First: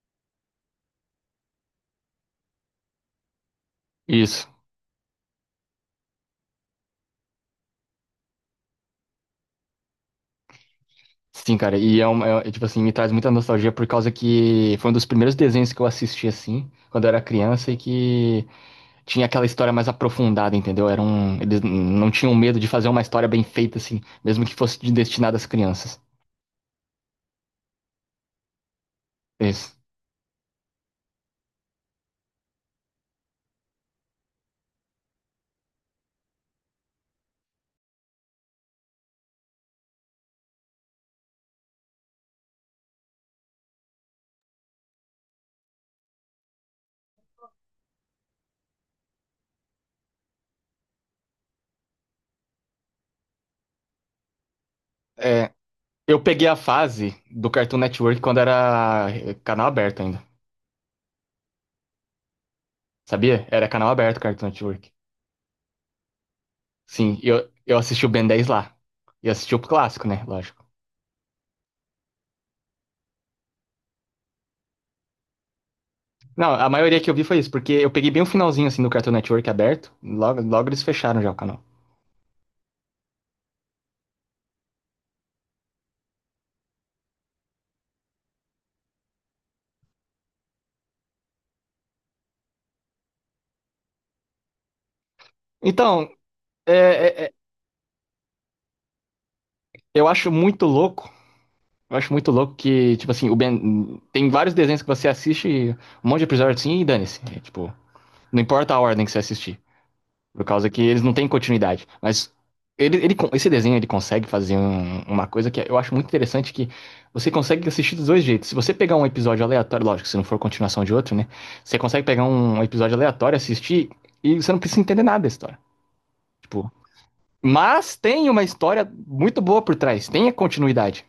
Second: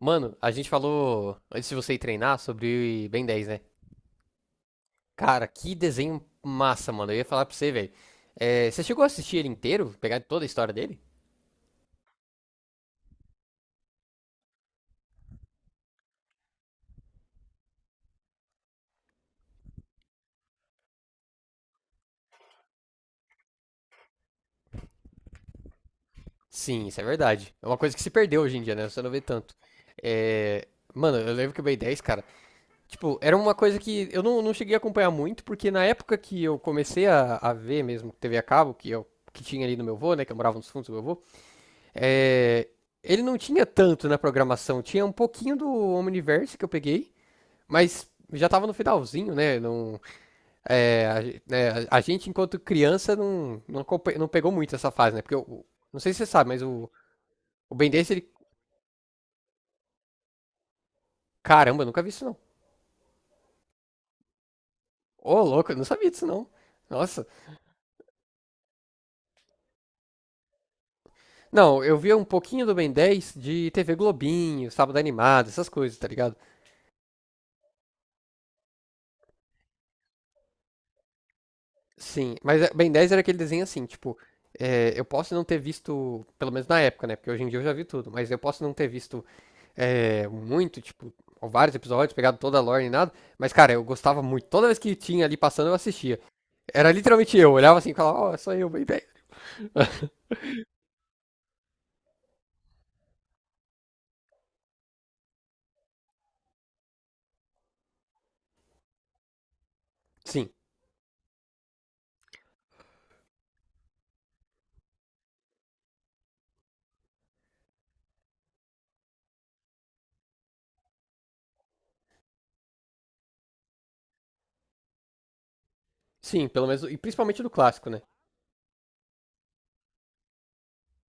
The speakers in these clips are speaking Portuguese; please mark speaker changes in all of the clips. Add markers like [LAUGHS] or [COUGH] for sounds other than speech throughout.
Speaker 1: Mano, a gente falou, antes de você ir treinar, sobre Ben 10, né?
Speaker 2: Isso.
Speaker 1: Cara, que desenho massa, mano. Eu ia falar pra você, velho. Você chegou a assistir ele inteiro? Pegar toda a história dele?
Speaker 2: Sim, cara. E é, uma, é- é, tipo assim, Me traz muita nostalgia por causa que foi um dos primeiros desenhos que eu assisti assim, quando eu era criança e que tinha aquela história mais aprofundada, entendeu? Era um, eles n- Não tinham medo de fazer uma história bem feita assim, mesmo que fosse destinada às crianças.
Speaker 1: Sim, isso é verdade. É uma coisa que se perdeu hoje em dia, né? Você não vê tanto.
Speaker 2: Isso.
Speaker 1: É, Mano, eu lembro que o Ben 10, cara, tipo, era uma coisa que eu não cheguei a acompanhar muito, porque na época que eu comecei a ver mesmo TV a cabo, que eu que tinha ali no meu avô, né, que eu morava nos fundos do meu avô, é, ele não tinha tanto na programação, tinha um pouquinho do Omniverse que eu peguei, mas já tava no finalzinho, né? Não, é, a, ge- né, a gente, enquanto criança, não pegou muito essa fase, né? Porque,
Speaker 2: É,
Speaker 1: não sei se
Speaker 2: eu
Speaker 1: você
Speaker 2: peguei
Speaker 1: sabe,
Speaker 2: a
Speaker 1: mas o,
Speaker 2: fase do
Speaker 1: o
Speaker 2: Cartoon
Speaker 1: Ben 10,
Speaker 2: Network
Speaker 1: ele.
Speaker 2: quando era canal aberto ainda.
Speaker 1: Caramba, eu nunca vi isso, não.
Speaker 2: Sabia? Era canal aberto Cartoon Network.
Speaker 1: Ô, louco, eu não sabia disso, não.
Speaker 2: Sim,
Speaker 1: Nossa.
Speaker 2: eu, eu assisti o Ben 10 lá. E assisti o clássico, né? Lógico.
Speaker 1: Não, eu via um pouquinho do Ben 10 de TV Globinho, Sábado Animado, essas coisas, tá ligado?
Speaker 2: Não, a maioria que eu vi foi isso, porque eu peguei bem o finalzinho assim do Cartoon Network aberto, logo, logo eles fecharam já o canal.
Speaker 1: Sim, mas Ben 10 era aquele desenho assim, tipo. Eu posso não ter visto, pelo menos na época, né? Porque hoje em dia eu já vi tudo, mas eu posso não ter visto muito, tipo, vários episódios, pegado toda a lore e nada. Mas, cara, eu gostava muito. Toda vez que tinha ali passando, eu
Speaker 2: Então,
Speaker 1: assistia.
Speaker 2: é,
Speaker 1: Era
Speaker 2: é, é,
Speaker 1: literalmente eu. Olhava assim e falava, ó, é só eu, bem, bem.
Speaker 2: eu acho muito louco, eu acho muito louco que, tipo assim, tem vários desenhos que você assiste, um monte de episódio assim, e dane-se. É, tipo, não importa a ordem que você assistir. Por
Speaker 1: Sim,
Speaker 2: causa que eles não têm continuidade. Mas esse desenho ele consegue fazer uma coisa que eu acho muito interessante, que você consegue assistir dos dois jeitos. Se você pegar um episódio aleatório, lógico, se não for continuação de outro, né? Você consegue pegar um episódio aleatório, assistir, e você não precisa entender nada da história.
Speaker 1: sim, pelo
Speaker 2: Tipo,
Speaker 1: menos. E principalmente do clássico,
Speaker 2: mas
Speaker 1: né?
Speaker 2: tem uma história muito boa por trás, tem a continuidade.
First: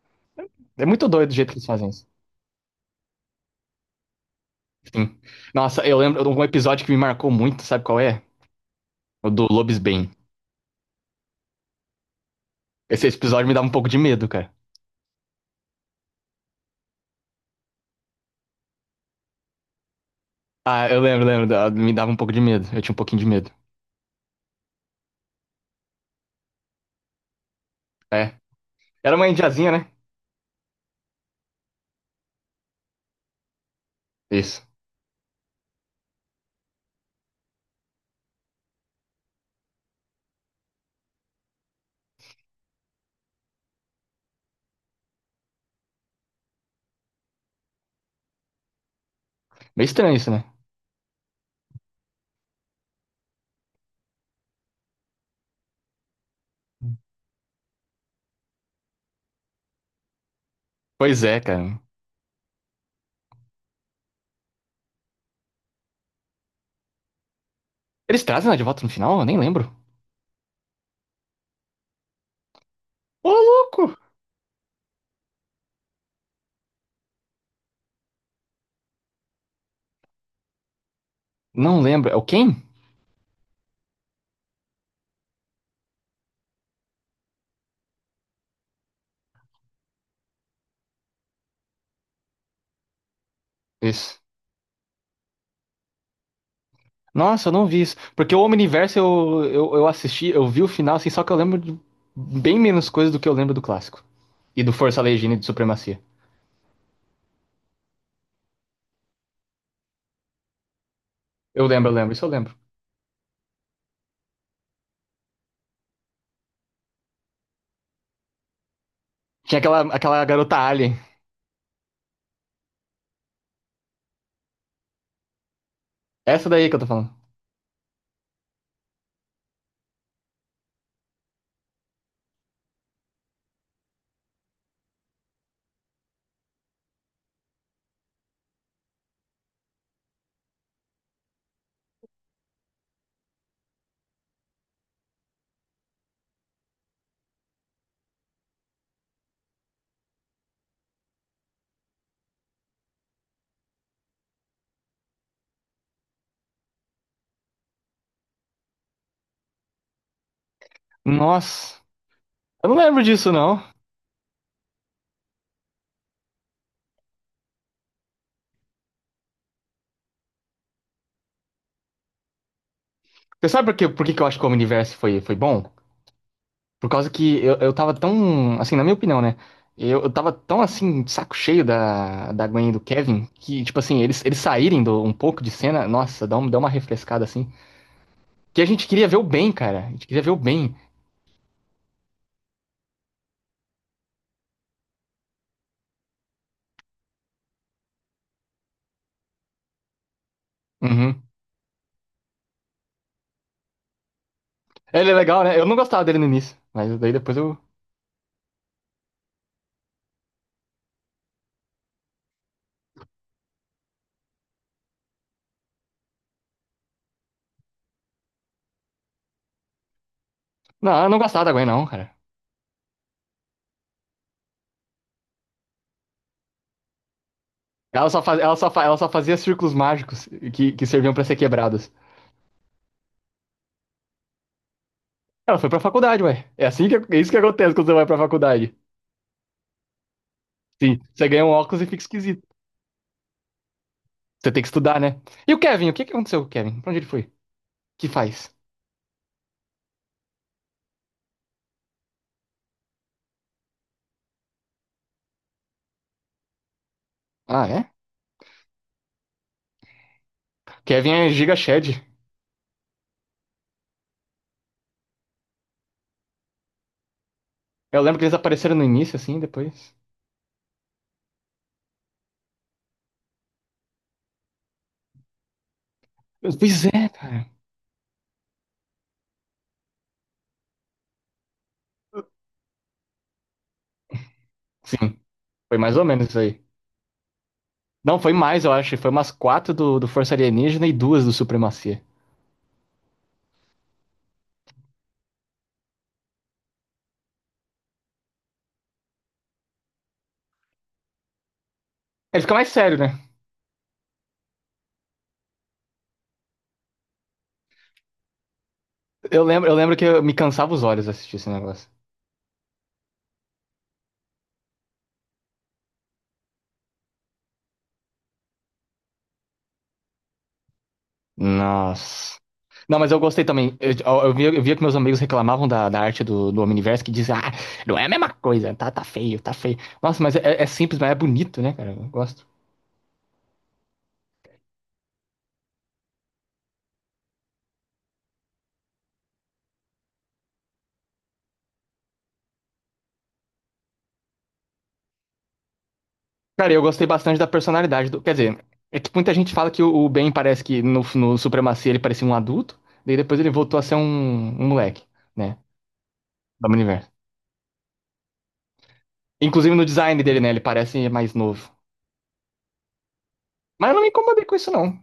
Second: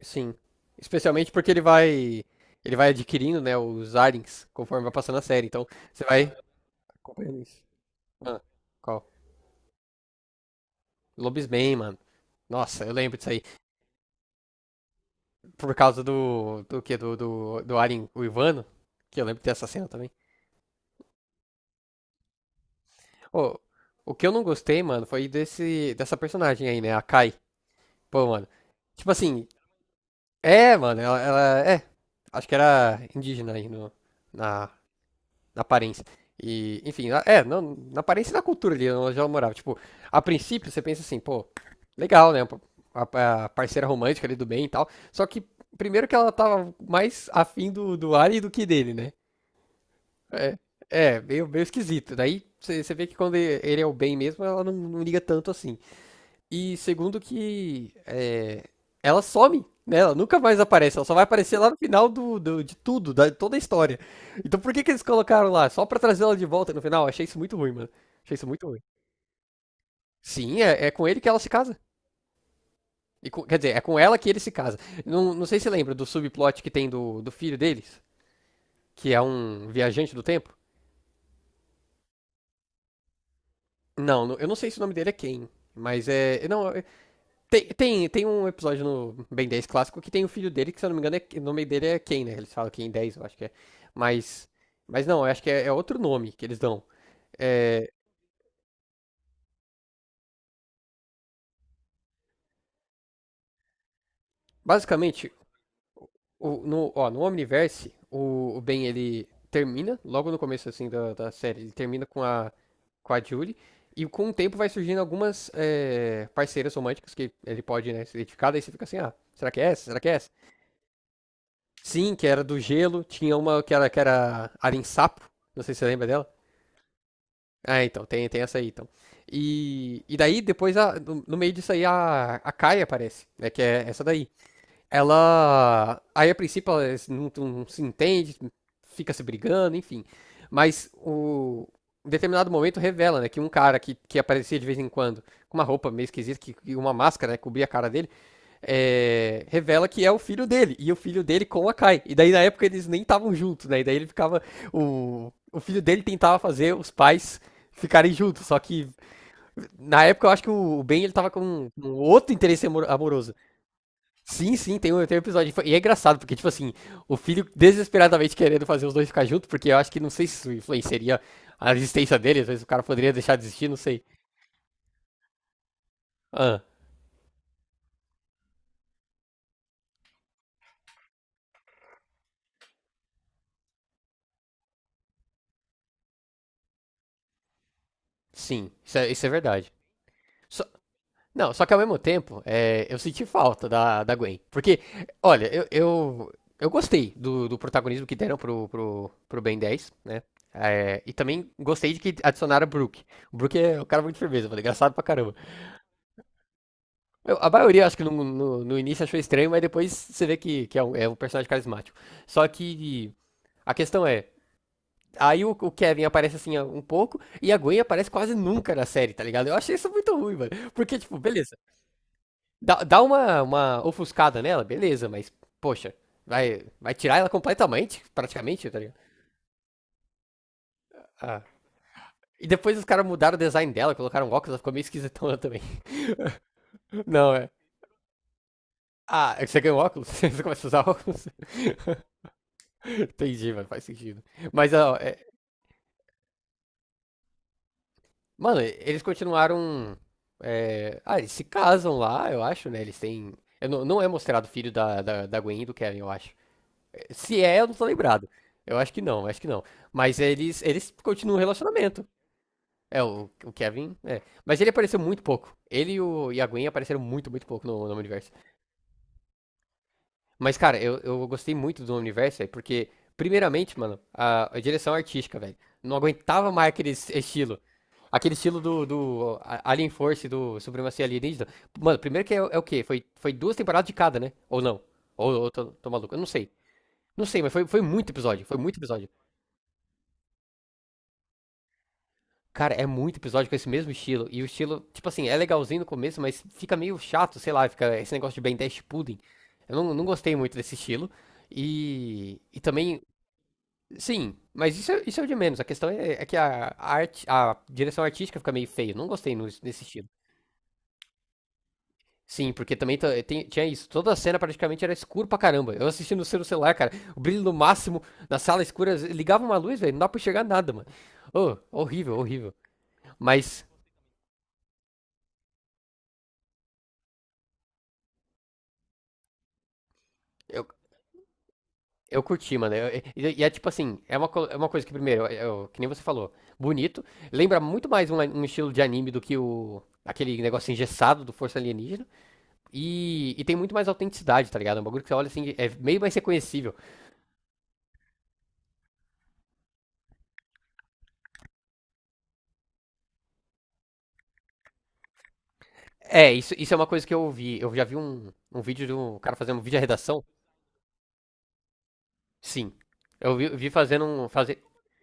Speaker 1: Sim.
Speaker 2: É muito doido
Speaker 1: Especialmente
Speaker 2: o jeito
Speaker 1: porque
Speaker 2: que
Speaker 1: ele
Speaker 2: eles fazem isso.
Speaker 1: vai. Ele vai adquirindo, né, os Arens conforme vai
Speaker 2: Sim.
Speaker 1: passando a série. Então,
Speaker 2: Nossa, eu
Speaker 1: você
Speaker 2: lembro de
Speaker 1: vai.
Speaker 2: um episódio que me marcou
Speaker 1: Acompanhando isso.
Speaker 2: muito, sabe qual é?
Speaker 1: Ah, qual?
Speaker 2: O do Lobisbane.
Speaker 1: Lobisman, mano. Nossa, eu
Speaker 2: Esse
Speaker 1: lembro disso aí.
Speaker 2: episódio me dava um pouco de medo, cara.
Speaker 1: Por causa do. Do que? Do Aren, o Ivano. Que eu lembro dessa cena também.
Speaker 2: Ah, eu lembro, lembro. Me dava um pouco de medo. Eu tinha um pouquinho de medo.
Speaker 1: Ô, o que eu não gostei, mano, foi desse, dessa personagem aí, né? A Kai. Pô,
Speaker 2: É.
Speaker 1: mano. Tipo
Speaker 2: Era uma
Speaker 1: assim,
Speaker 2: indiazinha, né?
Speaker 1: mano, ela é. Acho que era indígena aí no,
Speaker 2: Isso.
Speaker 1: na, na aparência. E, enfim, não, na aparência e na cultura ali onde ela morava. Tipo, a princípio você pensa assim, pô, legal, né? A parceira romântica ali do bem e tal. Só que, primeiro que ela tava mais afim do Ari do que dele, né?
Speaker 2: Meio estranho isso, né?
Speaker 1: É, é meio, esquisito. Daí você vê que quando ele é o bem mesmo, ela não liga tanto assim. E segundo que ela some, né? Ela nunca mais aparece, ela só
Speaker 2: Pois
Speaker 1: vai
Speaker 2: é,
Speaker 1: aparecer lá no
Speaker 2: cara.
Speaker 1: final de tudo, da toda a história. Então por que que eles colocaram lá? Só pra trazer ela de volta no final? Achei isso muito ruim, mano.
Speaker 2: Eles
Speaker 1: Achei isso
Speaker 2: trazem ela de
Speaker 1: muito ruim.
Speaker 2: volta no final? Eu nem lembro.
Speaker 1: Sim, é com ele que ela se casa.
Speaker 2: Ô,
Speaker 1: E quer dizer, é
Speaker 2: louco!
Speaker 1: com ela que ele se casa. Não, não sei se lembra do subplot que tem do filho deles, que é um viajante do tempo.
Speaker 2: Não lembro. É o Ken?
Speaker 1: Não, eu não sei se o nome dele é Ken, mas é. Não, tem um episódio no Ben 10 clássico que tem o filho dele, que se eu não me engano, o nome dele é Ken, né? Eles falam Ken 10, eu acho que é.
Speaker 2: Isso.
Speaker 1: Mas, mas não, eu acho que é, outro nome que eles dão.
Speaker 2: Nossa, eu não vi
Speaker 1: É,
Speaker 2: isso. Porque o Omniverse eu assisti, eu vi o final, assim, só que eu lembro de bem menos coisas do que eu lembro do clássico. E do Força
Speaker 1: Basicamente,
Speaker 2: Legina e do Supremacia.
Speaker 1: o, no, ó, no Omniverse, o Ben ele termina, logo no começo assim da série, ele
Speaker 2: Eu
Speaker 1: termina
Speaker 2: lembro,
Speaker 1: com
Speaker 2: isso eu
Speaker 1: a,
Speaker 2: lembro.
Speaker 1: com a Julie. E com o tempo vai surgindo algumas parceiras românticas que ele pode né, se identificar, daí você fica assim, ah, será
Speaker 2: Tinha
Speaker 1: que é
Speaker 2: aquela,
Speaker 1: essa? Será que é
Speaker 2: aquela
Speaker 1: essa?
Speaker 2: garota alien.
Speaker 1: Sim, que era do gelo, tinha uma que era Arin Sapo, não sei se você lembra dela.
Speaker 2: Essa daí que eu tô falando.
Speaker 1: Ah, então, tem essa aí, então. E daí, depois, no meio disso aí, a Kai aparece, né? Que é essa daí. Ela. Aí, a princípio, ela não se entende, fica se brigando, enfim. Mas o. Em determinado momento revela, né, que um cara que aparecia de vez em quando, com uma roupa meio esquisita, e uma máscara, né, cobria a cara dele, revela que é o filho dele, e o filho dele com a Kai. E daí na época eles nem estavam juntos, né? E daí ele ficava. O filho dele tentava fazer os pais ficarem juntos, só que na época eu acho que o Ben ele tava com
Speaker 2: Nossa.
Speaker 1: um outro interesse
Speaker 2: Eu não lembro disso,
Speaker 1: amoroso.
Speaker 2: não.
Speaker 1: Sim, sim, tem um episódio. E é engraçado, porque, tipo assim, o filho desesperadamente querendo fazer os dois ficar juntos, porque eu acho que não sei se isso influenciaria a existência dele, às vezes o cara poderia deixar de
Speaker 2: Você sabe
Speaker 1: existir, não sei.
Speaker 2: por que que eu acho que o Omniverse foi, foi bom?
Speaker 1: Ah,
Speaker 2: Por causa que eu tava tão, assim, na minha opinião, né? Eu tava tão, assim, de saco cheio da Gwen e do Kevin, que, tipo assim, eles saírem do, um pouco de cena, nossa, dá, um, dá uma refrescada, assim. Que a
Speaker 1: sim,
Speaker 2: gente
Speaker 1: isso
Speaker 2: queria
Speaker 1: é,
Speaker 2: ver o
Speaker 1: isso é
Speaker 2: Ben,
Speaker 1: verdade.
Speaker 2: cara. A gente queria ver o
Speaker 1: Só,
Speaker 2: Ben.
Speaker 1: Não, só que ao mesmo tempo, eu senti falta da, Gwen. Porque, olha, eu gostei do protagonismo que deram pro Ben 10, né? E
Speaker 2: Uhum.
Speaker 1: também gostei de que adicionaram o Brook. O Brook é um cara muito firmeza, mano, engraçado pra
Speaker 2: Ele é
Speaker 1: caramba.
Speaker 2: legal, né? Eu não gostava dele no início, mas daí depois
Speaker 1: Eu- a maioria, acho que no início achou estranho, mas depois você vê que é um personagem carismático. Só que a questão é, aí o Kevin aparece assim um pouco, e a Gwen aparece quase nunca na série, tá ligado? Eu achei isso muito ruim, mano. Porque,
Speaker 2: Eu não
Speaker 1: tipo,
Speaker 2: gostava da
Speaker 1: beleza.
Speaker 2: Gwen, não, cara.
Speaker 1: Dá uma ofuscada nela, beleza, mas, poxa, vai tirar ela completamente,
Speaker 2: Ela só, faz, ela só,
Speaker 1: praticamente, tá
Speaker 2: fa- ela
Speaker 1: ligado?
Speaker 2: só fazia círculos mágicos que serviam pra ser
Speaker 1: Ah.
Speaker 2: quebrados.
Speaker 1: E depois os caras mudaram o design dela, colocaram um óculos, ela ficou meio esquisitona [LAUGHS]
Speaker 2: Ela
Speaker 1: também.
Speaker 2: foi pra faculdade, ué. É assim que, é isso
Speaker 1: Não,
Speaker 2: que
Speaker 1: é.
Speaker 2: acontece quando você vai pra faculdade.
Speaker 1: Ah, você ganha um óculos? [LAUGHS] Você começa a usar
Speaker 2: Sim,
Speaker 1: óculos?
Speaker 2: você
Speaker 1: [LAUGHS]
Speaker 2: ganha um óculos e fica esquisito.
Speaker 1: Entendi, mano, faz sentido.
Speaker 2: Você tem que
Speaker 1: Mas, ó,
Speaker 2: estudar, né? E o Kevin? O que que aconteceu com o Kevin? Pra onde ele foi? O que faz?
Speaker 1: mano, eles continuaram. Ah, eles se casam lá, eu acho, né? Eles têm. Eu não, não é mostrado o filho da Gwen e do Kevin, eu acho. Se é,
Speaker 2: Ah,
Speaker 1: eu não tô
Speaker 2: é?
Speaker 1: lembrado. Eu acho que não, eu acho que não. Mas eles
Speaker 2: Kevin é
Speaker 1: continuam o
Speaker 2: Giga Shed.
Speaker 1: relacionamento. O Kevin. É. Mas ele apareceu muito pouco. Ele e a Gwen apareceram muito, muito pouco no
Speaker 2: Eu lembro que
Speaker 1: universo.
Speaker 2: eles apareceram no início, assim, depois.
Speaker 1: Mas, cara, eu gostei muito do universo, velho, porque, primeiramente, mano, a direção artística, velho. Não aguentava mais
Speaker 2: Pois
Speaker 1: aquele
Speaker 2: é, cara.
Speaker 1: estilo. Aquele estilo do Alien Force, do Supremacia Alienígena. Mano, primeiro que é o quê? Foi duas temporadas de cada, né? Ou não?
Speaker 2: Sim,
Speaker 1: Ou tô,
Speaker 2: foi
Speaker 1: tô
Speaker 2: mais ou
Speaker 1: maluco? Eu não
Speaker 2: menos isso
Speaker 1: sei.
Speaker 2: aí.
Speaker 1: Não sei, mas foi muito
Speaker 2: Não, foi
Speaker 1: episódio. Foi
Speaker 2: mais, eu
Speaker 1: muito
Speaker 2: acho.
Speaker 1: episódio.
Speaker 2: Foi umas quatro do Força Alienígena e duas do Supremacia.
Speaker 1: Cara, é muito episódio com esse mesmo estilo. E o estilo, tipo assim, é legalzinho no começo, mas fica meio chato, sei lá, fica esse negócio de Ben 10 pudding. Eu não gostei muito desse estilo. E,
Speaker 2: Ele fica
Speaker 1: e
Speaker 2: mais sério,
Speaker 1: também,
Speaker 2: né?
Speaker 1: sim, mas isso, isso é o de menos. A questão é que a arte, a direção artística fica meio feia. Eu não gostei
Speaker 2: Eu
Speaker 1: nesse
Speaker 2: lembro que
Speaker 1: estilo.
Speaker 2: eu me cansava os olhos assistir esse negócio.
Speaker 1: Sim, porque também tinha isso. Toda a cena praticamente era escuro pra caramba. Eu assisti no celular, cara. O brilho no máximo, na sala escura, ligava uma luz, velho. Não dá pra enxergar nada, mano. Ô, horrível,
Speaker 2: Nossa.
Speaker 1: horrível.
Speaker 2: Não, mas eu gostei
Speaker 1: Mas
Speaker 2: também. Eu via que meus amigos reclamavam da arte do Omniverse, que dizem, ah, não é a mesma coisa, tá, tá feio, tá feio. Nossa, mas é, é
Speaker 1: eu,
Speaker 2: simples, mas é bonito, né, cara? Eu
Speaker 1: Eu
Speaker 2: gosto.
Speaker 1: curti, mano. E é tipo assim, é uma coisa que, primeiro, que nem você falou, bonito. Lembra muito mais um, um estilo de anime do que o aquele negócio engessado do Força Alienígena. E tem muito mais autenticidade, tá ligado? É um bagulho que você olha assim, é meio mais
Speaker 2: Cara,
Speaker 1: reconhecível.
Speaker 2: eu gostei bastante da personalidade do. Quer dizer, é que muita gente fala que o Ben parece que no Supremacia ele parecia um adulto, daí depois ele voltou a ser um, um moleque, né?
Speaker 1: É, isso,
Speaker 2: Do
Speaker 1: isso é uma coisa
Speaker 2: Omniverse.
Speaker 1: que eu vi. Eu já vi um, vídeo de um cara fazendo um
Speaker 2: Inclusive
Speaker 1: vídeo de
Speaker 2: no design
Speaker 1: redação.
Speaker 2: dele, né? Ele parece mais novo.
Speaker 1: Sim. Eu vi
Speaker 2: Mas eu não
Speaker 1: fazendo
Speaker 2: me
Speaker 1: um.
Speaker 2: incomodei com
Speaker 1: Fazer,
Speaker 2: isso, não.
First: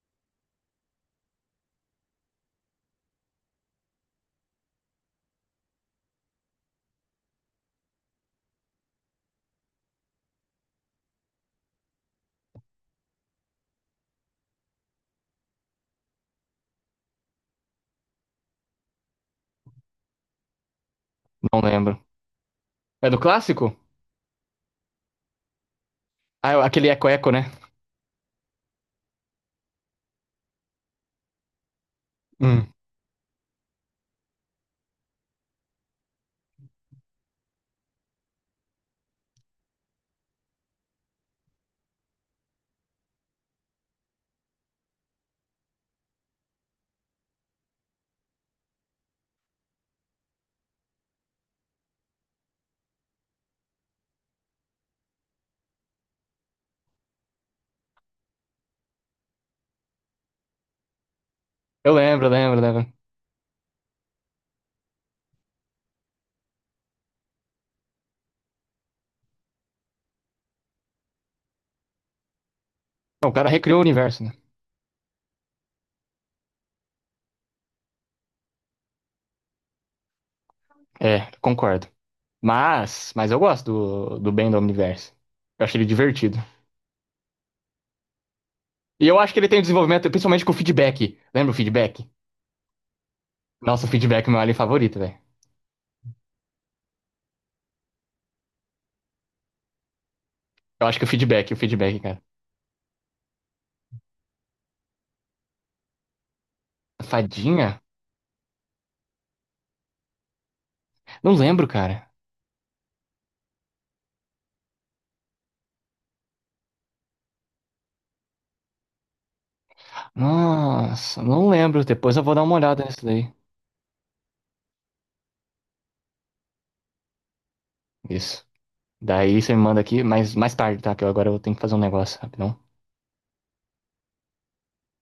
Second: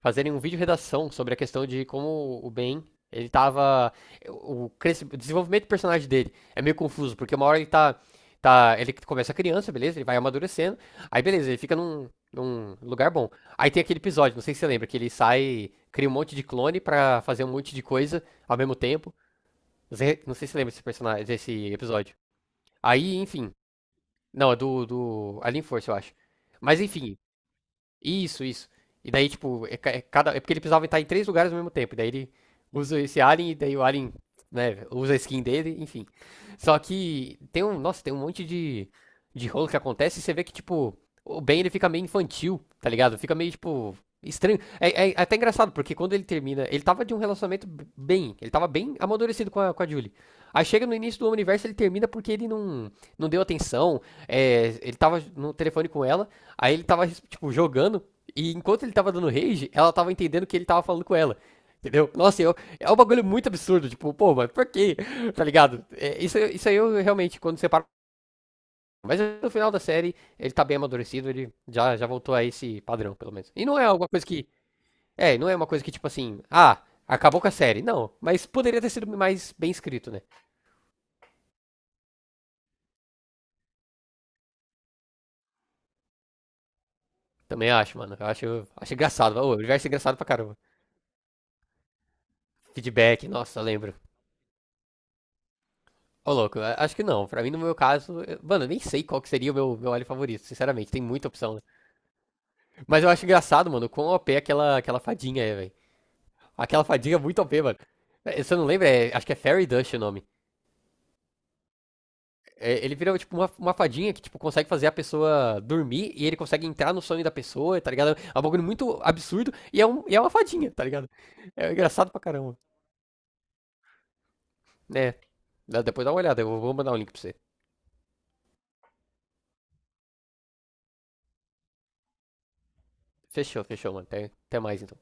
Speaker 1: fazerem um vídeo redação sobre a questão de como o Ben, ele tava. O desenvolvimento do personagem dele é meio confuso, porque uma hora ele tá. Tá ele começa criança, beleza? Ele vai amadurecendo. Aí, beleza, ele fica num lugar bom. Aí tem aquele episódio, não sei se você lembra, que ele sai, cria um monte de clone pra fazer um monte de coisa ao mesmo tempo. Não sei se você lembra desse personagem,
Speaker 2: Não
Speaker 1: desse
Speaker 2: lembro.
Speaker 1: episódio.
Speaker 2: É
Speaker 1: Aí,
Speaker 2: do
Speaker 1: enfim.
Speaker 2: clássico?
Speaker 1: Não, é do Alien Force, eu acho.
Speaker 2: Ah,
Speaker 1: Mas
Speaker 2: aquele Eco
Speaker 1: enfim,
Speaker 2: Eco, né?
Speaker 1: isso, isso. E daí, tipo, é porque ele precisava estar em 3 lugares ao mesmo tempo. E daí ele
Speaker 2: Hum.
Speaker 1: usa esse alien, e daí o alien, né, usa a skin dele, enfim. Só que tem um, nossa, tem um monte de rolo que acontece e você vê que, tipo, o Ben ele fica meio infantil, tá ligado? Fica meio, tipo, estranho. É, é até engraçado, porque quando ele termina, ele tava de um relacionamento bem, ele tava bem amadurecido com a, Julie. Aí chega no início do universo, ele termina porque ele não deu atenção, ele tava no telefone com ela. Aí ele tava, tipo, jogando, e enquanto ele tava dando rage, ela tava entendendo que ele tava falando com ela.
Speaker 2: Eu
Speaker 1: Entendeu?
Speaker 2: lembro,
Speaker 1: Nossa,
Speaker 2: lembro,
Speaker 1: é
Speaker 2: lembro.
Speaker 1: um bagulho muito absurdo. Tipo, pô, mas por quê? Tá ligado? Isso aí eu realmente, quando separo. Mas no final da série, ele tá bem amadurecido, ele já voltou a esse padrão,
Speaker 2: Não, o
Speaker 1: pelo
Speaker 2: cara
Speaker 1: menos. E
Speaker 2: recriou
Speaker 1: não
Speaker 2: o
Speaker 1: é alguma
Speaker 2: universo,
Speaker 1: coisa
Speaker 2: né?
Speaker 1: que. Não é uma coisa que, tipo assim, ah, acabou com a série. Não, mas poderia ter sido mais bem escrito, né?
Speaker 2: É, concordo. Mas eu gosto do, do Ben do Omniverse. Eu acho ele divertido.
Speaker 1: Também acho, mano. Eu acho
Speaker 2: E eu acho
Speaker 1: engraçado.
Speaker 2: que ele
Speaker 1: O
Speaker 2: tem um
Speaker 1: universo é
Speaker 2: desenvolvimento,
Speaker 1: engraçado pra
Speaker 2: principalmente com o
Speaker 1: caramba.
Speaker 2: feedback. Lembra o feedback?
Speaker 1: Feedback, nossa,
Speaker 2: Nossa, o
Speaker 1: lembro.
Speaker 2: feedback é meu alien favorito, velho.
Speaker 1: Ô, louco, acho que não. Pra mim, no meu caso, mano, eu nem sei qual que seria o meu alho favorito,
Speaker 2: Eu
Speaker 1: sinceramente.
Speaker 2: acho
Speaker 1: Tem
Speaker 2: que
Speaker 1: muita opção,
Speaker 2: o
Speaker 1: né?
Speaker 2: feedback, cara.
Speaker 1: Mas eu acho engraçado, mano, quão OP aquela, fadinha é, velho. Aquela
Speaker 2: A
Speaker 1: fadinha é muito OP,
Speaker 2: fadinha?
Speaker 1: mano. É, você não lembra? Acho que é Fairy Dust o nome.
Speaker 2: Não lembro, cara.
Speaker 1: É, ele vira, tipo, uma fadinha que, tipo, consegue fazer a pessoa dormir e ele consegue entrar no sonho da pessoa, tá ligado? É um bagulho muito absurdo e é uma fadinha, tá ligado?
Speaker 2: Nossa, não
Speaker 1: É
Speaker 2: lembro.
Speaker 1: engraçado
Speaker 2: Depois
Speaker 1: pra
Speaker 2: eu vou dar uma
Speaker 1: caramba.
Speaker 2: olhada nisso daí.
Speaker 1: É, depois dá uma olhada, eu vou mandar um link pra você.
Speaker 2: Isso. Daí você me manda aqui, mas mais tarde, tá? Que eu agora eu tenho que fazer um negócio, rapidão.
Speaker 1: Fechou, fechou, mano. Até mais, então.